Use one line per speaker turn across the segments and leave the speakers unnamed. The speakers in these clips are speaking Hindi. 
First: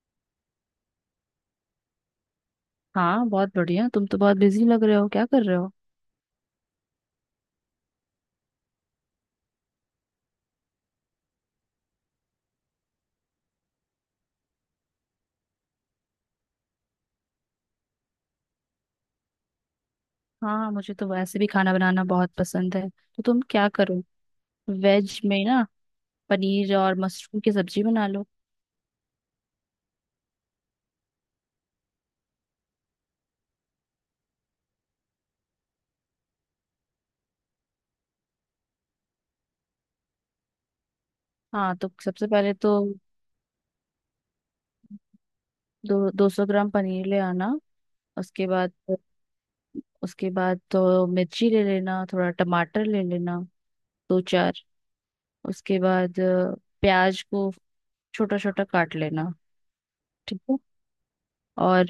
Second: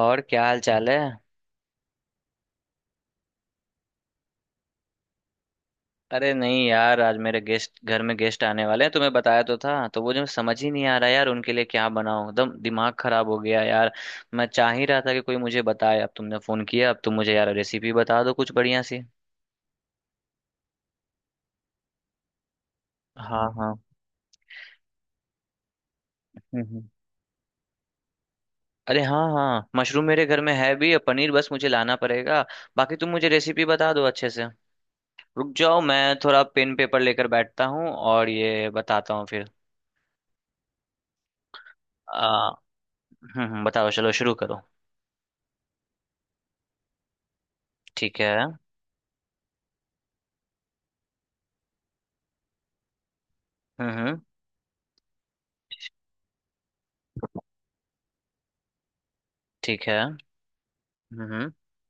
और क्या हाल चाल है।
हाँ बहुत बढ़िया। तुम तो बहुत बिजी लग रहे हो, क्या कर रहे हो?
अरे नहीं यार, आज मेरे गेस्ट, घर में गेस्ट आने वाले हैं, तुम्हें बताया तो था। तो वो जो समझ ही नहीं आ रहा यार उनके लिए क्या बनाऊं, एकदम दिमाग खराब हो गया यार। मैं चाह ही रहा था कि कोई मुझे बताए, अब तुमने फोन किया, अब तुम मुझे यार रेसिपी बता दो कुछ बढ़िया सी।
हाँ, मुझे तो वैसे भी खाना बनाना बहुत पसंद है, तो तुम
हाँ
क्या
हाँ।
करो, वेज में ना।
हम्म
पनीर
हम्म।
और मशरूम की सब्जी बना लो।
अरे हाँ हाँ, मशरूम मेरे घर में है भी और पनीर बस मुझे लाना पड़ेगा। बाकी तुम मुझे रेसिपी बता दो अच्छे से। रुक जाओ, मैं थोड़ा पेन पेपर लेकर बैठता हूँ और ये बताता हूँ फिर।
हाँ तो सबसे
आ,
पहले तो
बताओ चलो शुरू करो।
दो दो सौ ग्राम पनीर ले आना।
ठीक है।
उसके बाद तो मिर्ची ले लेना, थोड़ा टमाटर ले लेना,
हम्म।
दो चार। उसके बाद प्याज को छोटा छोटा काट लेना,
ठीक है।
ठीक है।
हम्म।
और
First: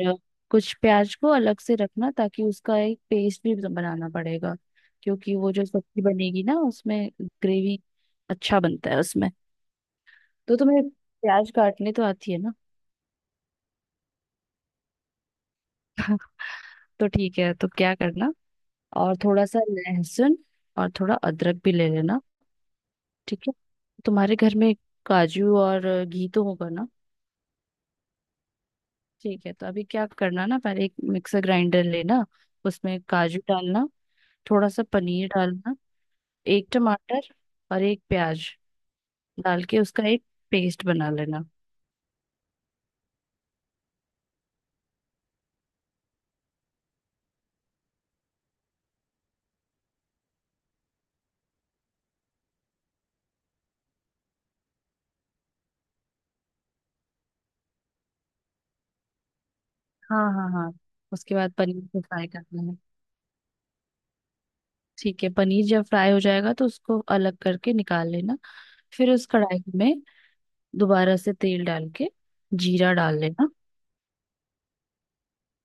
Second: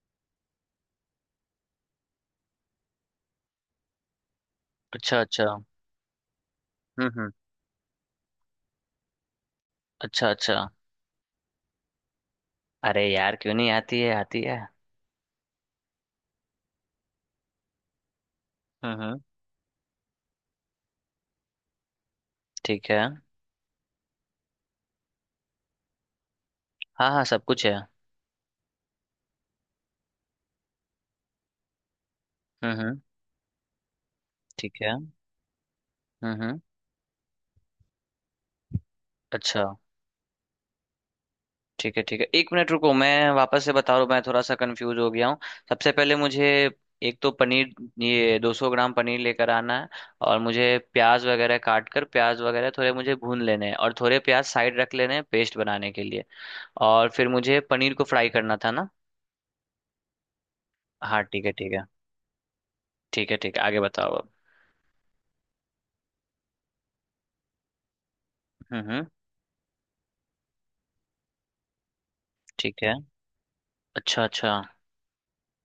कुछ प्याज को अलग से रखना, ताकि उसका एक पेस्ट भी बनाना पड़ेगा।
अच्छा
क्योंकि
अच्छा।
वो जो सब्जी बनेगी ना, उसमें
हम्म।
ग्रेवी अच्छा बनता है उसमें।
अच्छा
तो
अच्छा।
तुम्हें प्याज काटने तो आती है ना?
अरे यार क्यों नहीं आती है, आती है।
तो ठीक है, तो क्या करना, और
हम्म।
थोड़ा सा लहसुन और थोड़ा अदरक भी ले लेना।
ठीक है।
ठीक है। तुम्हारे घर में काजू और घी तो होगा ना?
हाँ हाँ सब कुछ है।
ठीक है, तो अभी क्या करना ना, पहले एक मिक्सर ग्राइंडर लेना।
हम्म।
उसमें काजू डालना, थोड़ा
ठीक
सा
है।
पनीर डालना,
हम्म।
एक टमाटर और एक प्याज
अच्छा।
डाल के उसका एक पेस्ट बना लेना।
ठीक है ठीक है, एक मिनट रुको, मैं वापस से बता रहा हूँ, मैं थोड़ा सा कंफ्यूज हो गया हूँ। सबसे पहले मुझे एक तो पनीर, ये 200 ग्राम पनीर लेकर आना है। और मुझे प्याज वगैरह काट कर, प्याज वगैरह थोड़े मुझे भून लेने हैं और थोड़े प्याज साइड रख लेने हैं पेस्ट बनाने के लिए। और फिर मुझे पनीर को फ्राई करना था ना?
हाँ हाँ हाँ।
हाँ
उसके
ठीक है
बाद
ठीक है।
पनीर को फ्राई करना है।
ठीक है ठीक है, आगे बताओ अब।
ठीक है, पनीर जब फ्राई हो जाएगा तो उसको अलग करके निकाल लेना।
हम्म।
फिर उस कढ़ाई में दोबारा से तेल डाल के
ठीक
जीरा
है।
डाल लेना।
अच्छा अच्छा।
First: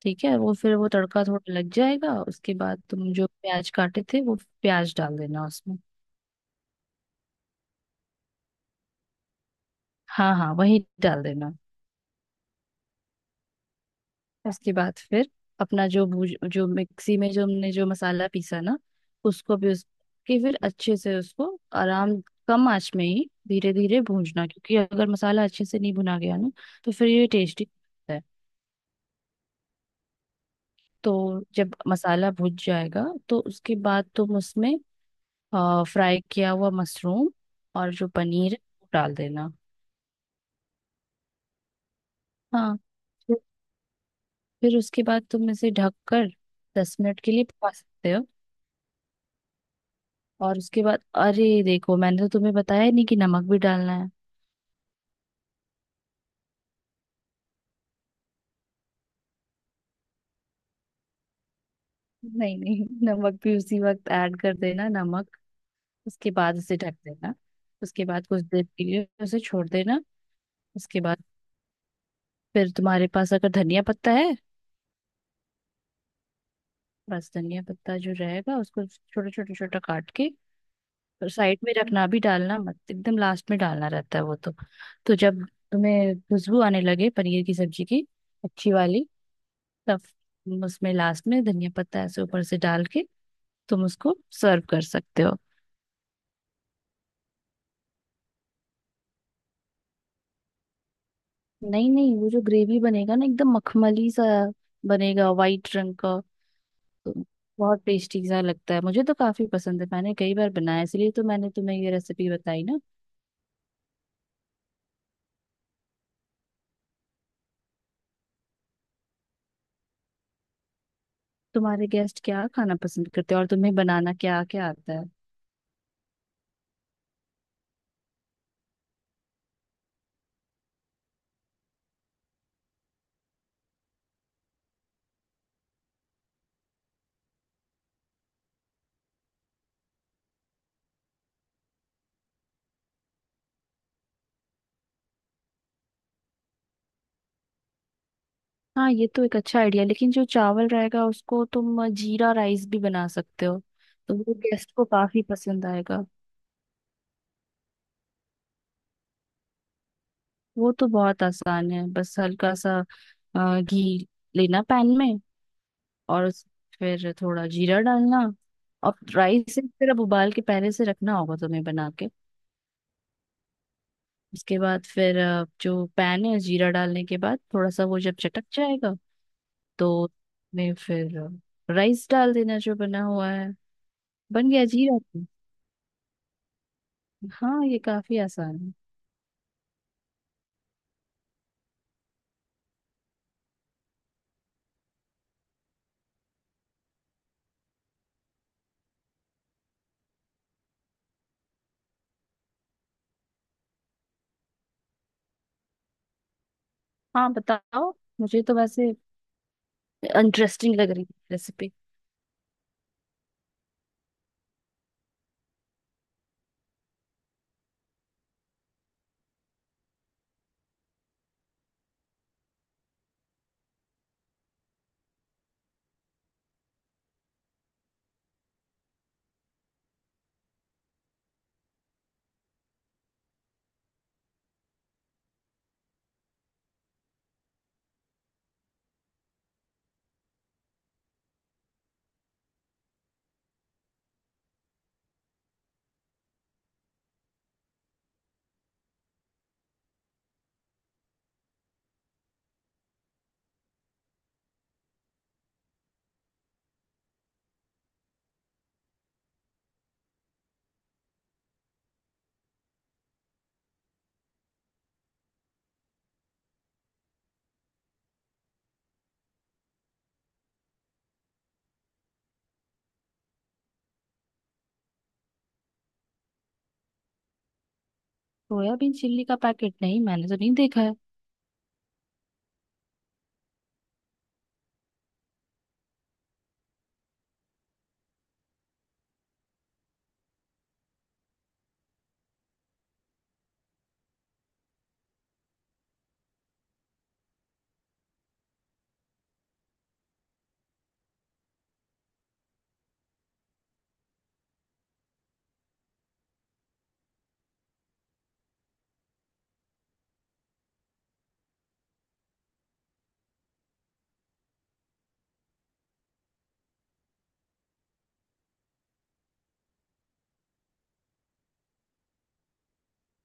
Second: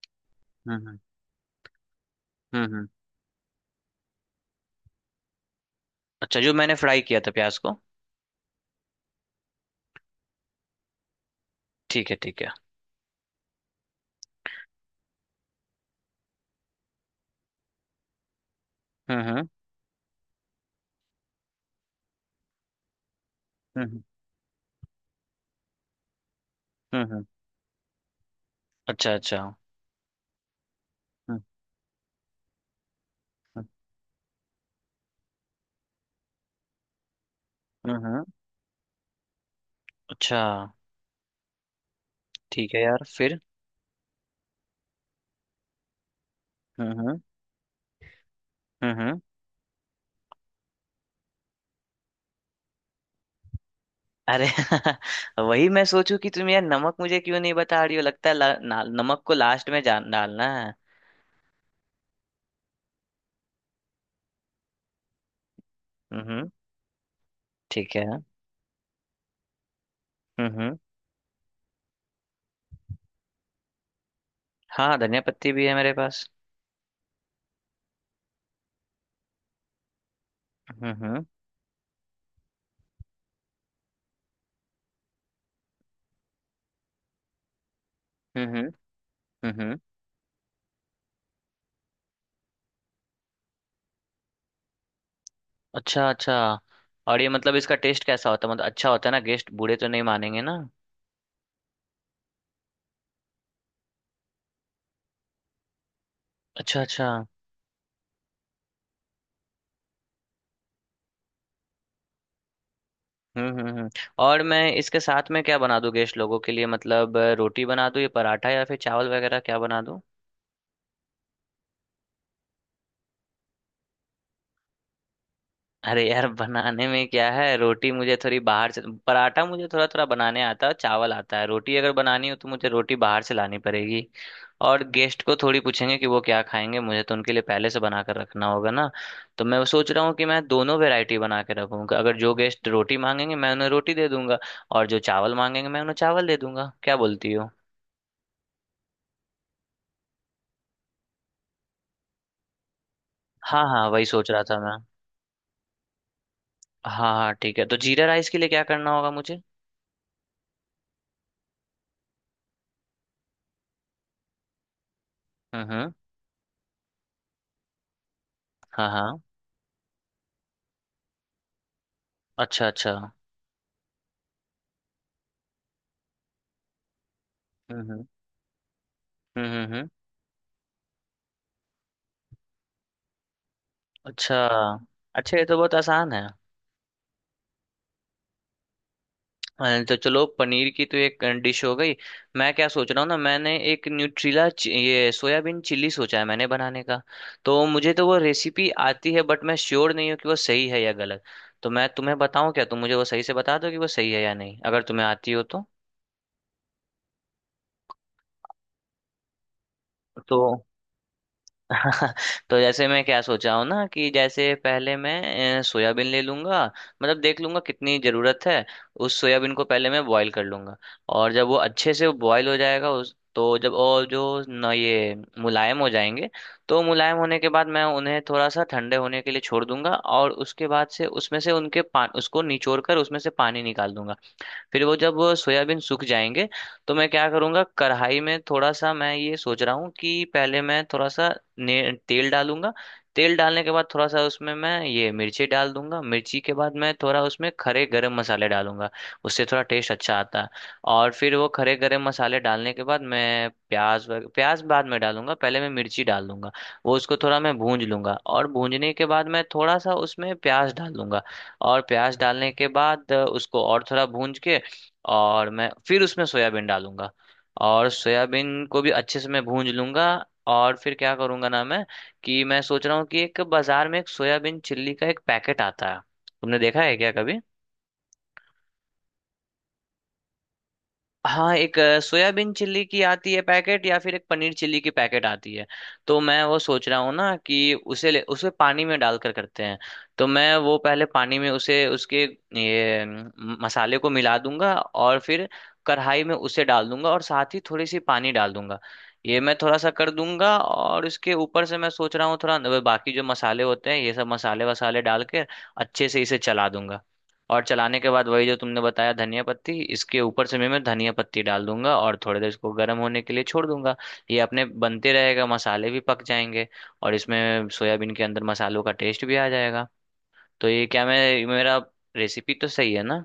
ठीक है, वो फिर वो
हम्म।
तड़का थोड़ा लग जाएगा, उसके
हम्म
बाद
हम्म।
तुम जो प्याज काटे थे वो प्याज डाल देना उसमें।
अच्छा, जो मैंने फ्राई किया था प्याज को?
हाँ हाँ, वही डाल देना।
ठीक है ठीक है।
उसके बाद फिर अपना जो भूज जो मिक्सी में जो हमने जो मसाला पीसा ना,
हम्म।
उसको भी उसके फिर अच्छे से उसको आराम, कम आंच में ही धीरे
हम्म
धीरे भूनना। क्योंकि अगर मसाला अच्छे से नहीं भुना गया ना, तो
हम्म।
फिर
हम्म।
ये टेस्टी है।
अच्छा अच्छा।
तो जब मसाला भुन जाएगा तो
हम्म।
उसके बाद तुम उसमें फ्राई किया हुआ मशरूम और
हम्म,
जो
हम्म।
पनीर है वो डाल देना।
अच्छा। ठीक
हाँ,
है यार
फिर
फिर।
फिर उसके बाद तुम इसे ढक कर दस
हम्म।
मिनट के लिए पका सकते हो।
हम्म हम्म।
और उसके बाद अरे देखो, मैंने तो तुम्हें बताया ही नहीं कि नमक भी डालना है।
अरे वही मैं सोचूं कि तुम यार नमक मुझे क्यों नहीं बता रही हो, लगता है नमक को लास्ट में जान डालना है।
नहीं नहीं, नमक भी उसी वक्त ऐड कर देना, नमक। उसके
हम्म।
बाद उसे ढक देना।
ठीक
उसके
है।
बाद कुछ देर के लिए उसे छोड़ देना।
हम्म।
उसके बाद फिर तुम्हारे पास अगर धनिया पत्ता है,
हाँ धनिया पत्ती भी है मेरे पास।
बस धनिया पत्ता जो रहेगा उसको छोटा छोटा छोटा काट के
हम्म।
और साइड में रखना, भी डालना मत, एकदम लास्ट में डालना रहता है वो तो। तो जब तुम्हें खुशबू आने लगे पनीर की सब्जी की
हम्म हम्म।
अच्छी वाली,
हम्म।
तब उसमें लास्ट में धनिया पत्ता ऐसे ऊपर से डाल के तुम उसको सर्व कर सकते हो।
अच्छा अच्छा। और ये मतलब इसका टेस्ट कैसा होता है, मतलब अच्छा होता है ना? गेस्ट बूढ़े तो नहीं मानेंगे ना?
नहीं नहीं, वो जो ग्रेवी बनेगा ना एकदम मखमली सा बनेगा, वाइट रंग का।
अच्छा अच्छा।
तो बहुत टेस्टी सा लगता है, मुझे तो काफी पसंद है, मैंने कई बार बनाया, इसलिए तो मैंने तुम्हें ये रेसिपी बताई ना।
हम्म। और मैं इसके साथ में क्या बना दूं गेस्ट लोगों के लिए? मतलब रोटी बना दूं या पराठा या फिर चावल वगैरह क्या बना?
तुम्हारे गेस्ट क्या खाना पसंद करते हैं और तुम्हें बनाना क्या क्या आता है?
अरे यार बनाने में क्या है, रोटी मुझे थोड़ी बाहर से। पराठा मुझे थोड़ा थोड़ा बनाने आता है, चावल आता है, रोटी अगर बनानी हो तो मुझे रोटी बाहर से लानी पड़ेगी। और गेस्ट को थोड़ी पूछेंगे कि वो क्या खाएंगे, मुझे तो उनके लिए पहले से बना कर रखना होगा ना। तो मैं सोच रहा हूँ कि मैं दोनों वैरायटी बना के रखूंगा, अगर जो गेस्ट रोटी मांगेंगे मैं उन्हें रोटी दे दूंगा, और जो चावल मांगेंगे मैं उन्हें चावल दे दूंगा, क्या बोलती हो?
हाँ ये तो एक अच्छा आइडिया, लेकिन जो चावल रहेगा उसको तुम जीरा राइस भी बना सकते हो।
हाँ हाँ वही
तो
सोच
वो
रहा था
गेस्ट
मैं।
को काफी पसंद आएगा।
हाँ हाँ ठीक है, तो जीरा राइस के लिए क्या करना होगा मुझे?
वो तो बहुत आसान है, बस हल्का सा घी लेना पैन में।
हम्म।
और फिर थोड़ा जीरा डालना।
हाँ
और
हाँ।
राइस फिर अब उबाल के पहले से रखना होगा तुम्हें बना के।
अच्छा अच्छा।
उसके बाद फिर जो पैन है जीरा डालने के बाद थोड़ा सा वो
हम्म।
जब चटक जाएगा,
हम्म हम्म हम्म।
तो उसमें फिर राइस डाल देना जो बना हुआ है।
अच्छा।
बन गया जीरा तो।
अच्छा ये तो बहुत आसान है।
हाँ ये काफी आसान है।
तो चलो पनीर की तो एक डिश हो गई। मैं क्या सोच रहा हूँ ना, मैंने एक न्यूट्रीला ये सोयाबीन चिल्ली सोचा है मैंने बनाने का। तो मुझे तो वो रेसिपी आती है बट मैं श्योर नहीं हूँ कि वो सही है या गलत। तो मैं तुम्हें बताऊँ क्या, तुम मुझे वो सही से बता दो कि वो सही है या नहीं, अगर तुम्हें आती हो तो।
हाँ बताओ, मुझे तो वैसे
तो
इंटरेस्टिंग लग रही है रेसिपी।
तो जैसे मैं क्या सोचा हूँ ना कि जैसे पहले मैं सोयाबीन ले लूंगा, मतलब देख लूंगा कितनी ज़रूरत है। उस सोयाबीन को पहले मैं बॉईल कर लूंगा, और जब वो अच्छे से बॉईल हो जाएगा उस तो जब और जो न ये मुलायम हो जाएंगे। तो मुलायम होने के बाद मैं उन्हें थोड़ा सा ठंडे होने के लिए छोड़ दूंगा और उसके बाद से उसमें से उनके पा उसको निचोड़ कर उसमें से पानी निकाल दूंगा। फिर वो जब सोयाबीन सूख जाएंगे तो मैं क्या करूँगा, कढ़ाई में थोड़ा सा, मैं ये सोच रहा हूँ कि पहले मैं थोड़ा सा ने तेल डालूंगा। तेल डालने के बाद थोड़ा सा उसमें मैं ये मिर्ची डाल दूंगा, मिर्ची के बाद मैं थोड़ा उसमें खड़े गरम मसाले डालूंगा, उससे थोड़ा टेस्ट अच्छा आता है। और फिर वो खड़े गरम मसाले डालने के बाद मैं प्याज बाद में डालूंगा, पहले मैं मिर्ची डाल दूंगा। वो उसको थोड़ा मैं भूंज लूंगा और भूंजने के बाद मैं थोड़ा सा उसमें प्याज डाल दूंगा। और प्याज डालने के बाद उसको और थोड़ा भूंज के, और मैं फिर उसमें सोयाबीन डालूंगा। और सोयाबीन को भी अच्छे से मैं भूंज लूंगा। और फिर क्या करूंगा ना मैं, कि मैं सोच रहा हूँ कि एक बाजार में एक सोयाबीन चिल्ली का एक पैकेट आता है, तुमने देखा है क्या कभी?
सोयाबीन चिल्ली का पैकेट नहीं, मैंने तो नहीं देखा है।
हाँ एक सोयाबीन चिल्ली की आती है पैकेट या फिर एक पनीर चिल्ली की पैकेट आती है। तो मैं वो सोच रहा हूँ ना कि उसे ले, उसे पानी में डालकर करते हैं। तो मैं वो पहले पानी में उसे उसके ये मसाले को मिला दूंगा और फिर कढ़ाई में उसे डाल दूंगा और साथ ही थोड़ी सी पानी डाल दूंगा। ये मैं थोड़ा सा कर दूंगा और इसके ऊपर से मैं सोच रहा हूँ थोड़ा बाकी जो मसाले होते हैं ये सब मसाले वसाले डाल के अच्छे से इसे चला दूंगा। और चलाने के बाद वही जो तुमने बताया धनिया पत्ती, इसके ऊपर से भी मैं धनिया पत्ती डाल दूंगा और थोड़ी देर इसको गर्म होने के लिए छोड़ दूंगा। ये अपने बनते रहेगा, मसाले भी पक जाएंगे, और इसमें सोयाबीन के अंदर मसालों का टेस्ट भी आ जाएगा। तो ये क्या मैं मेरा रेसिपी तो सही है ना?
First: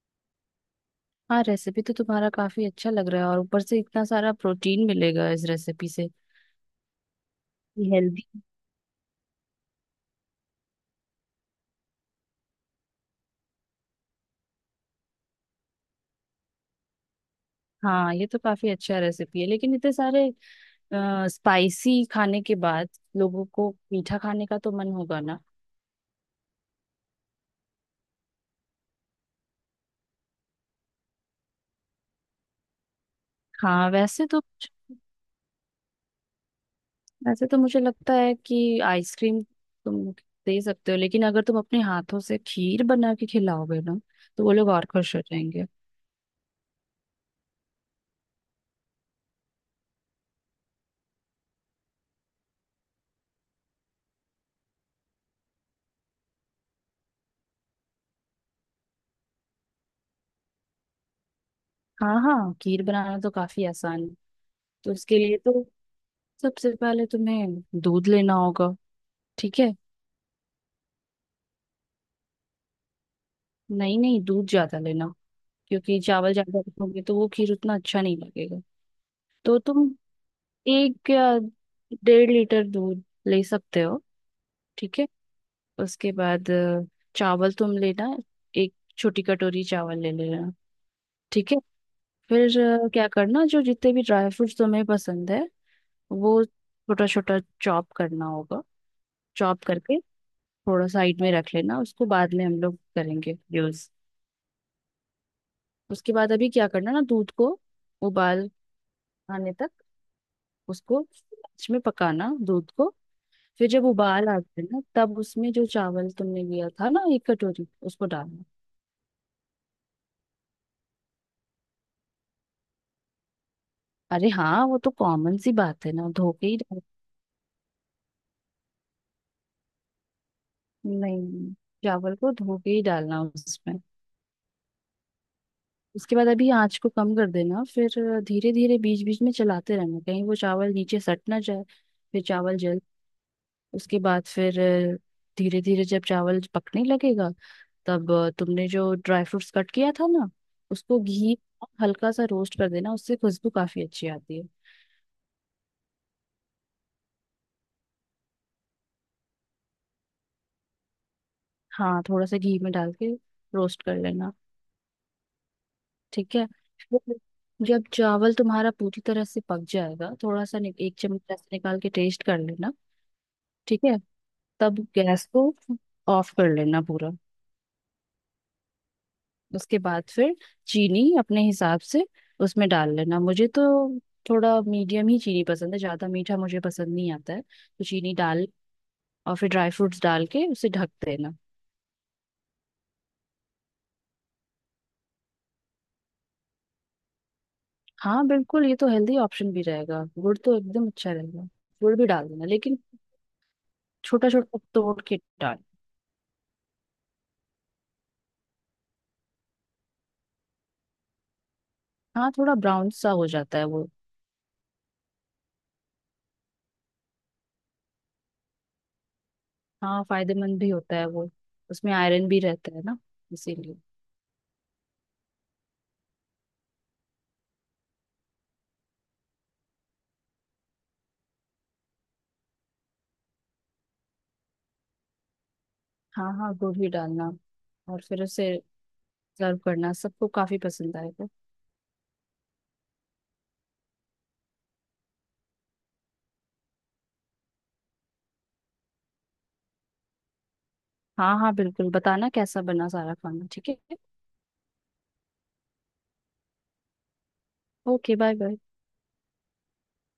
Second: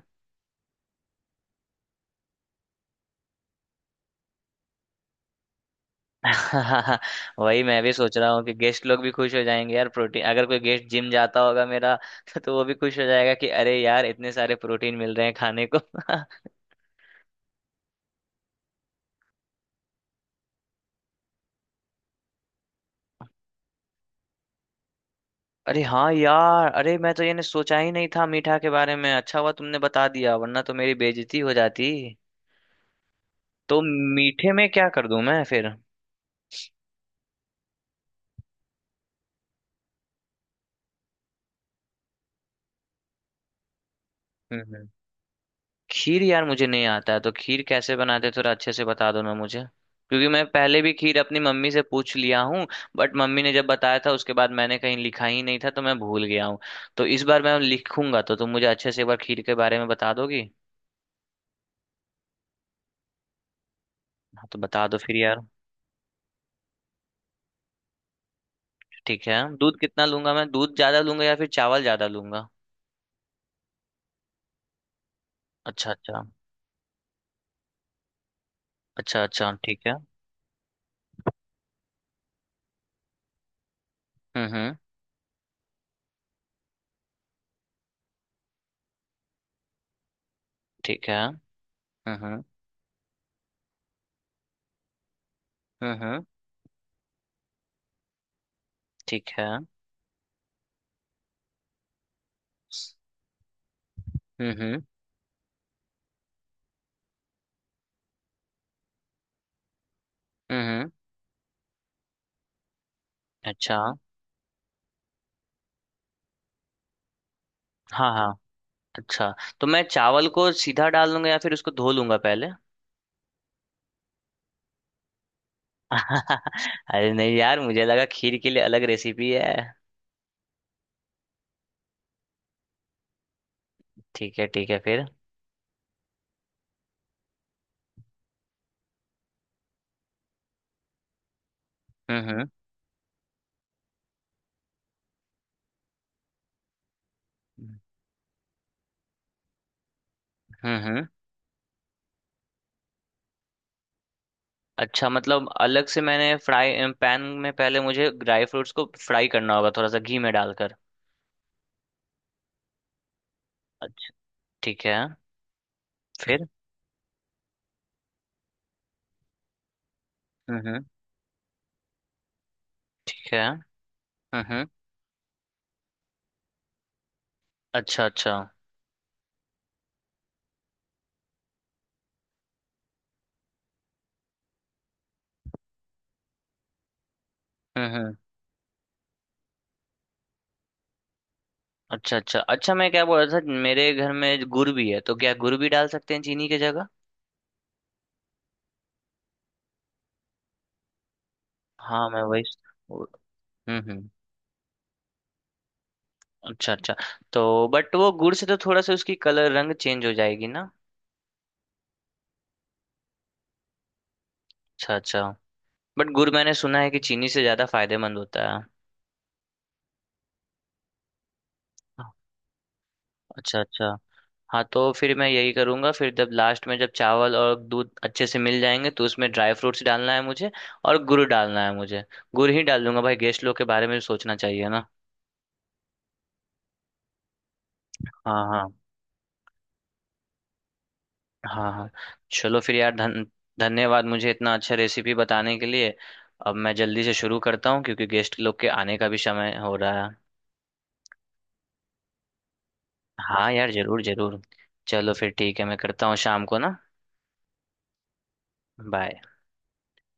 हाँ रेसिपी तो तुम्हारा काफी अच्छा लग रहा है, और ऊपर से इतना सारा प्रोटीन मिलेगा इस रेसिपी से।
वही मैं
ये
भी सोच रहा
हेल्दी।
हूँ कि गेस्ट लोग भी खुश हो जाएंगे यार, प्रोटीन, अगर कोई गेस्ट जिम जाता होगा मेरा तो वो भी खुश हो जाएगा कि अरे यार इतने सारे प्रोटीन मिल रहे हैं खाने को।
हाँ ये तो काफी अच्छा रेसिपी है, लेकिन इतने सारे स्पाइसी खाने के बाद लोगों को मीठा खाने का तो मन होगा ना।
अरे हाँ यार, अरे मैं तो ये ने सोचा ही नहीं था मीठा के बारे में, अच्छा हुआ तुमने बता दिया, वरना तो मेरी बेइज्जती हो जाती। तो
हाँ, वैसे तो
मीठे में क्या कर दूं मैं फिर? हम्म।
वैसे तो मुझे लगता है कि आइसक्रीम तुम दे सकते हो, लेकिन अगर तुम अपने हाथों से खीर बना के खिलाओगे ना, तो वो लोग और
हम्म।
खुश हो जाएंगे।
खीर यार मुझे नहीं आता है, तो खीर कैसे बनाते थोड़ा अच्छे से बता दो ना मुझे। क्योंकि मैं पहले भी खीर अपनी मम्मी से पूछ लिया हूँ, बट मम्मी ने जब बताया था उसके बाद मैंने कहीं लिखा ही नहीं था तो मैं भूल गया हूँ। तो इस बार मैं लिखूंगा, तो तुम मुझे अच्छे से एक बार खीर के बारे में बता दोगी।
हाँ हाँ, खीर बनाना तो काफी आसान है।
हाँ तो बता
तो
दो फिर
उसके लिए
यार।
तो सबसे पहले तुम्हें दूध लेना होगा।
ठीक है,
ठीक है,
दूध कितना लूंगा मैं? दूध ज्यादा लूंगा या फिर चावल ज्यादा लूंगा?
नहीं नहीं, दूध ज्यादा लेना,
अच्छा
क्योंकि
अच्छा।
चावल ज्यादा रखोगे तो वो खीर उतना अच्छा नहीं लगेगा।
अच्छा अच्छा
तो
ठीक
तुम
है।
एक या 1.5 लीटर दूध ले सकते हो।
हम्म।
ठीक है। उसके बाद चावल तुम लेना, एक छोटी कटोरी चावल ले लेना।
ठीक है।
ठीक है।
हम्म।
फिर क्या करना, जो जितने भी ड्राई फ्रूट्स तुम्हें पसंद है
हम्म हम्म,
वो छोटा छोटा चॉप करना होगा।
ठीक है।
चॉप
हम्म।
करके थोड़ा साइड में रख लेना, उसको बाद में हम लोग करेंगे यूज।
हम्म
उसके बाद अभी क्या करना ना, दूध को उबाल आने तक,
हम्म। हम्म
उसको लास्ट में पकाना दूध को। फिर
अच्छा।
जब उबाल आ जाए ना, तब उसमें जो चावल तुमने लिया था ना एक कटोरी, उसको
हाँ हाँ।
डालना।
अच्छा, तो मैं चावल को सीधा डाल दूंगा या फिर उसको धो लूंगा पहले?
अरे हाँ, वो तो कॉमन सी बात है ना, धो के ही डाल।
अरे नहीं यार, मुझे लगा खीर के लिए अलग रेसिपी है।
नहीं, चावल को धो के ही डालना उसमें।
ठीक है ठीक है फिर।
उसके बाद अभी आंच को कम कर देना। फिर धीरे धीरे बीच बीच में चलाते रहना, कहीं वो चावल नीचे सट ना जाए। फिर
हम्म।
चावल जल उसके बाद फिर धीरे धीरे जब चावल पकने लगेगा, तब तुमने जो ड्राई फ्रूट्स कट किया था ना उसको
हम्म।
घी में हल्का सा रोस्ट कर देना, उससे खुशबू काफी अच्छी आती है।
अच्छा, मतलब अलग से मैंने फ्राई पैन में पहले मुझे ड्राई फ्रूट्स को फ्राई करना होगा थोड़ा सा घी में डालकर?
हाँ थोड़ा सा घी में डाल के रोस्ट कर
अच्छा।
लेना।
ठीक है।
ठीक है।
फिर।
फिर जब चावल तुम्हारा पूरी तरह से पक जाएगा, थोड़ा सा
हम्म।
एक चम्मच ऐसे निकाल के टेस्ट कर लेना।
ठीक है। हम्म।
ठीक है।
हम्म।
तब गैस को ऑफ कर लेना पूरा।
अच्छा अच्छा।
उसके बाद फिर चीनी अपने हिसाब से उसमें डाल लेना। मुझे तो थोड़ा मीडियम ही चीनी पसंद है, ज्यादा मीठा मुझे पसंद नहीं आता है, तो चीनी
हम्म।
डाल, और फिर ड्राई फ्रूट्स डाल के उसे ढक देना।
अच्छा अच्छा अच्छा, मैं क्या बोल रहा था, मेरे घर में गुड़ भी है, तो क्या गुड़ भी डाल सकते हैं चीनी की जगह?
हाँ बिल्कुल, ये तो हेल्दी ऑप्शन भी रहेगा, गुड़ तो एकदम अच्छा रहेगा। गुड़ भी
हाँ मैं
डाल
वही
देना, लेकिन
वो- हम्म।
छोटा छोटा तोड़ के डाल।
अच्छा अच्छा। तो बट वो गुड़ से तो थोड़ा सा उसकी कलर रंग चेंज हो जाएगी ना?
हाँ थोड़ा ब्राउन सा हो जाता है वो।
अच्छा अच्छा। बट गुड़ मैंने सुना है कि चीनी से ज्यादा फायदेमंद होता है।
हाँ फायदेमंद भी होता है वो, उसमें आयरन भी रहता है ना,
अच्छा
इसीलिए।
अच्छा। हाँ तो फिर मैं यही करूंगा, फिर जब लास्ट में जब चावल और दूध अच्छे से मिल जाएंगे तो उसमें ड्राई फ्रूट्स डालना है मुझे और गुड़ डालना है मुझे। गुड़ ही डाल दूंगा भाई, गेस्ट लोग के बारे में भी सोचना चाहिए ना।
हाँ हाँ, गुड़ भी डालना, और फिर
हाँ
उसे
हाँ।
सर्व करना, सबको काफी पसंद आएगा।
हाँ हाँ। चलो फिर यार, धन धन्यवाद मुझे इतना अच्छा रेसिपी बताने के लिए। अब मैं जल्दी से शुरू करता हूँ क्योंकि गेस्ट लोग के आने का भी समय हो रहा है।
हाँ हाँ बिल्कुल, बताना कैसा बना सारा खाना,
हाँ
ठीक
यार
है?
जरूर जरूर। चलो फिर ठीक है, मैं करता हूँ शाम को ना।
Okay bye bye.
बाय।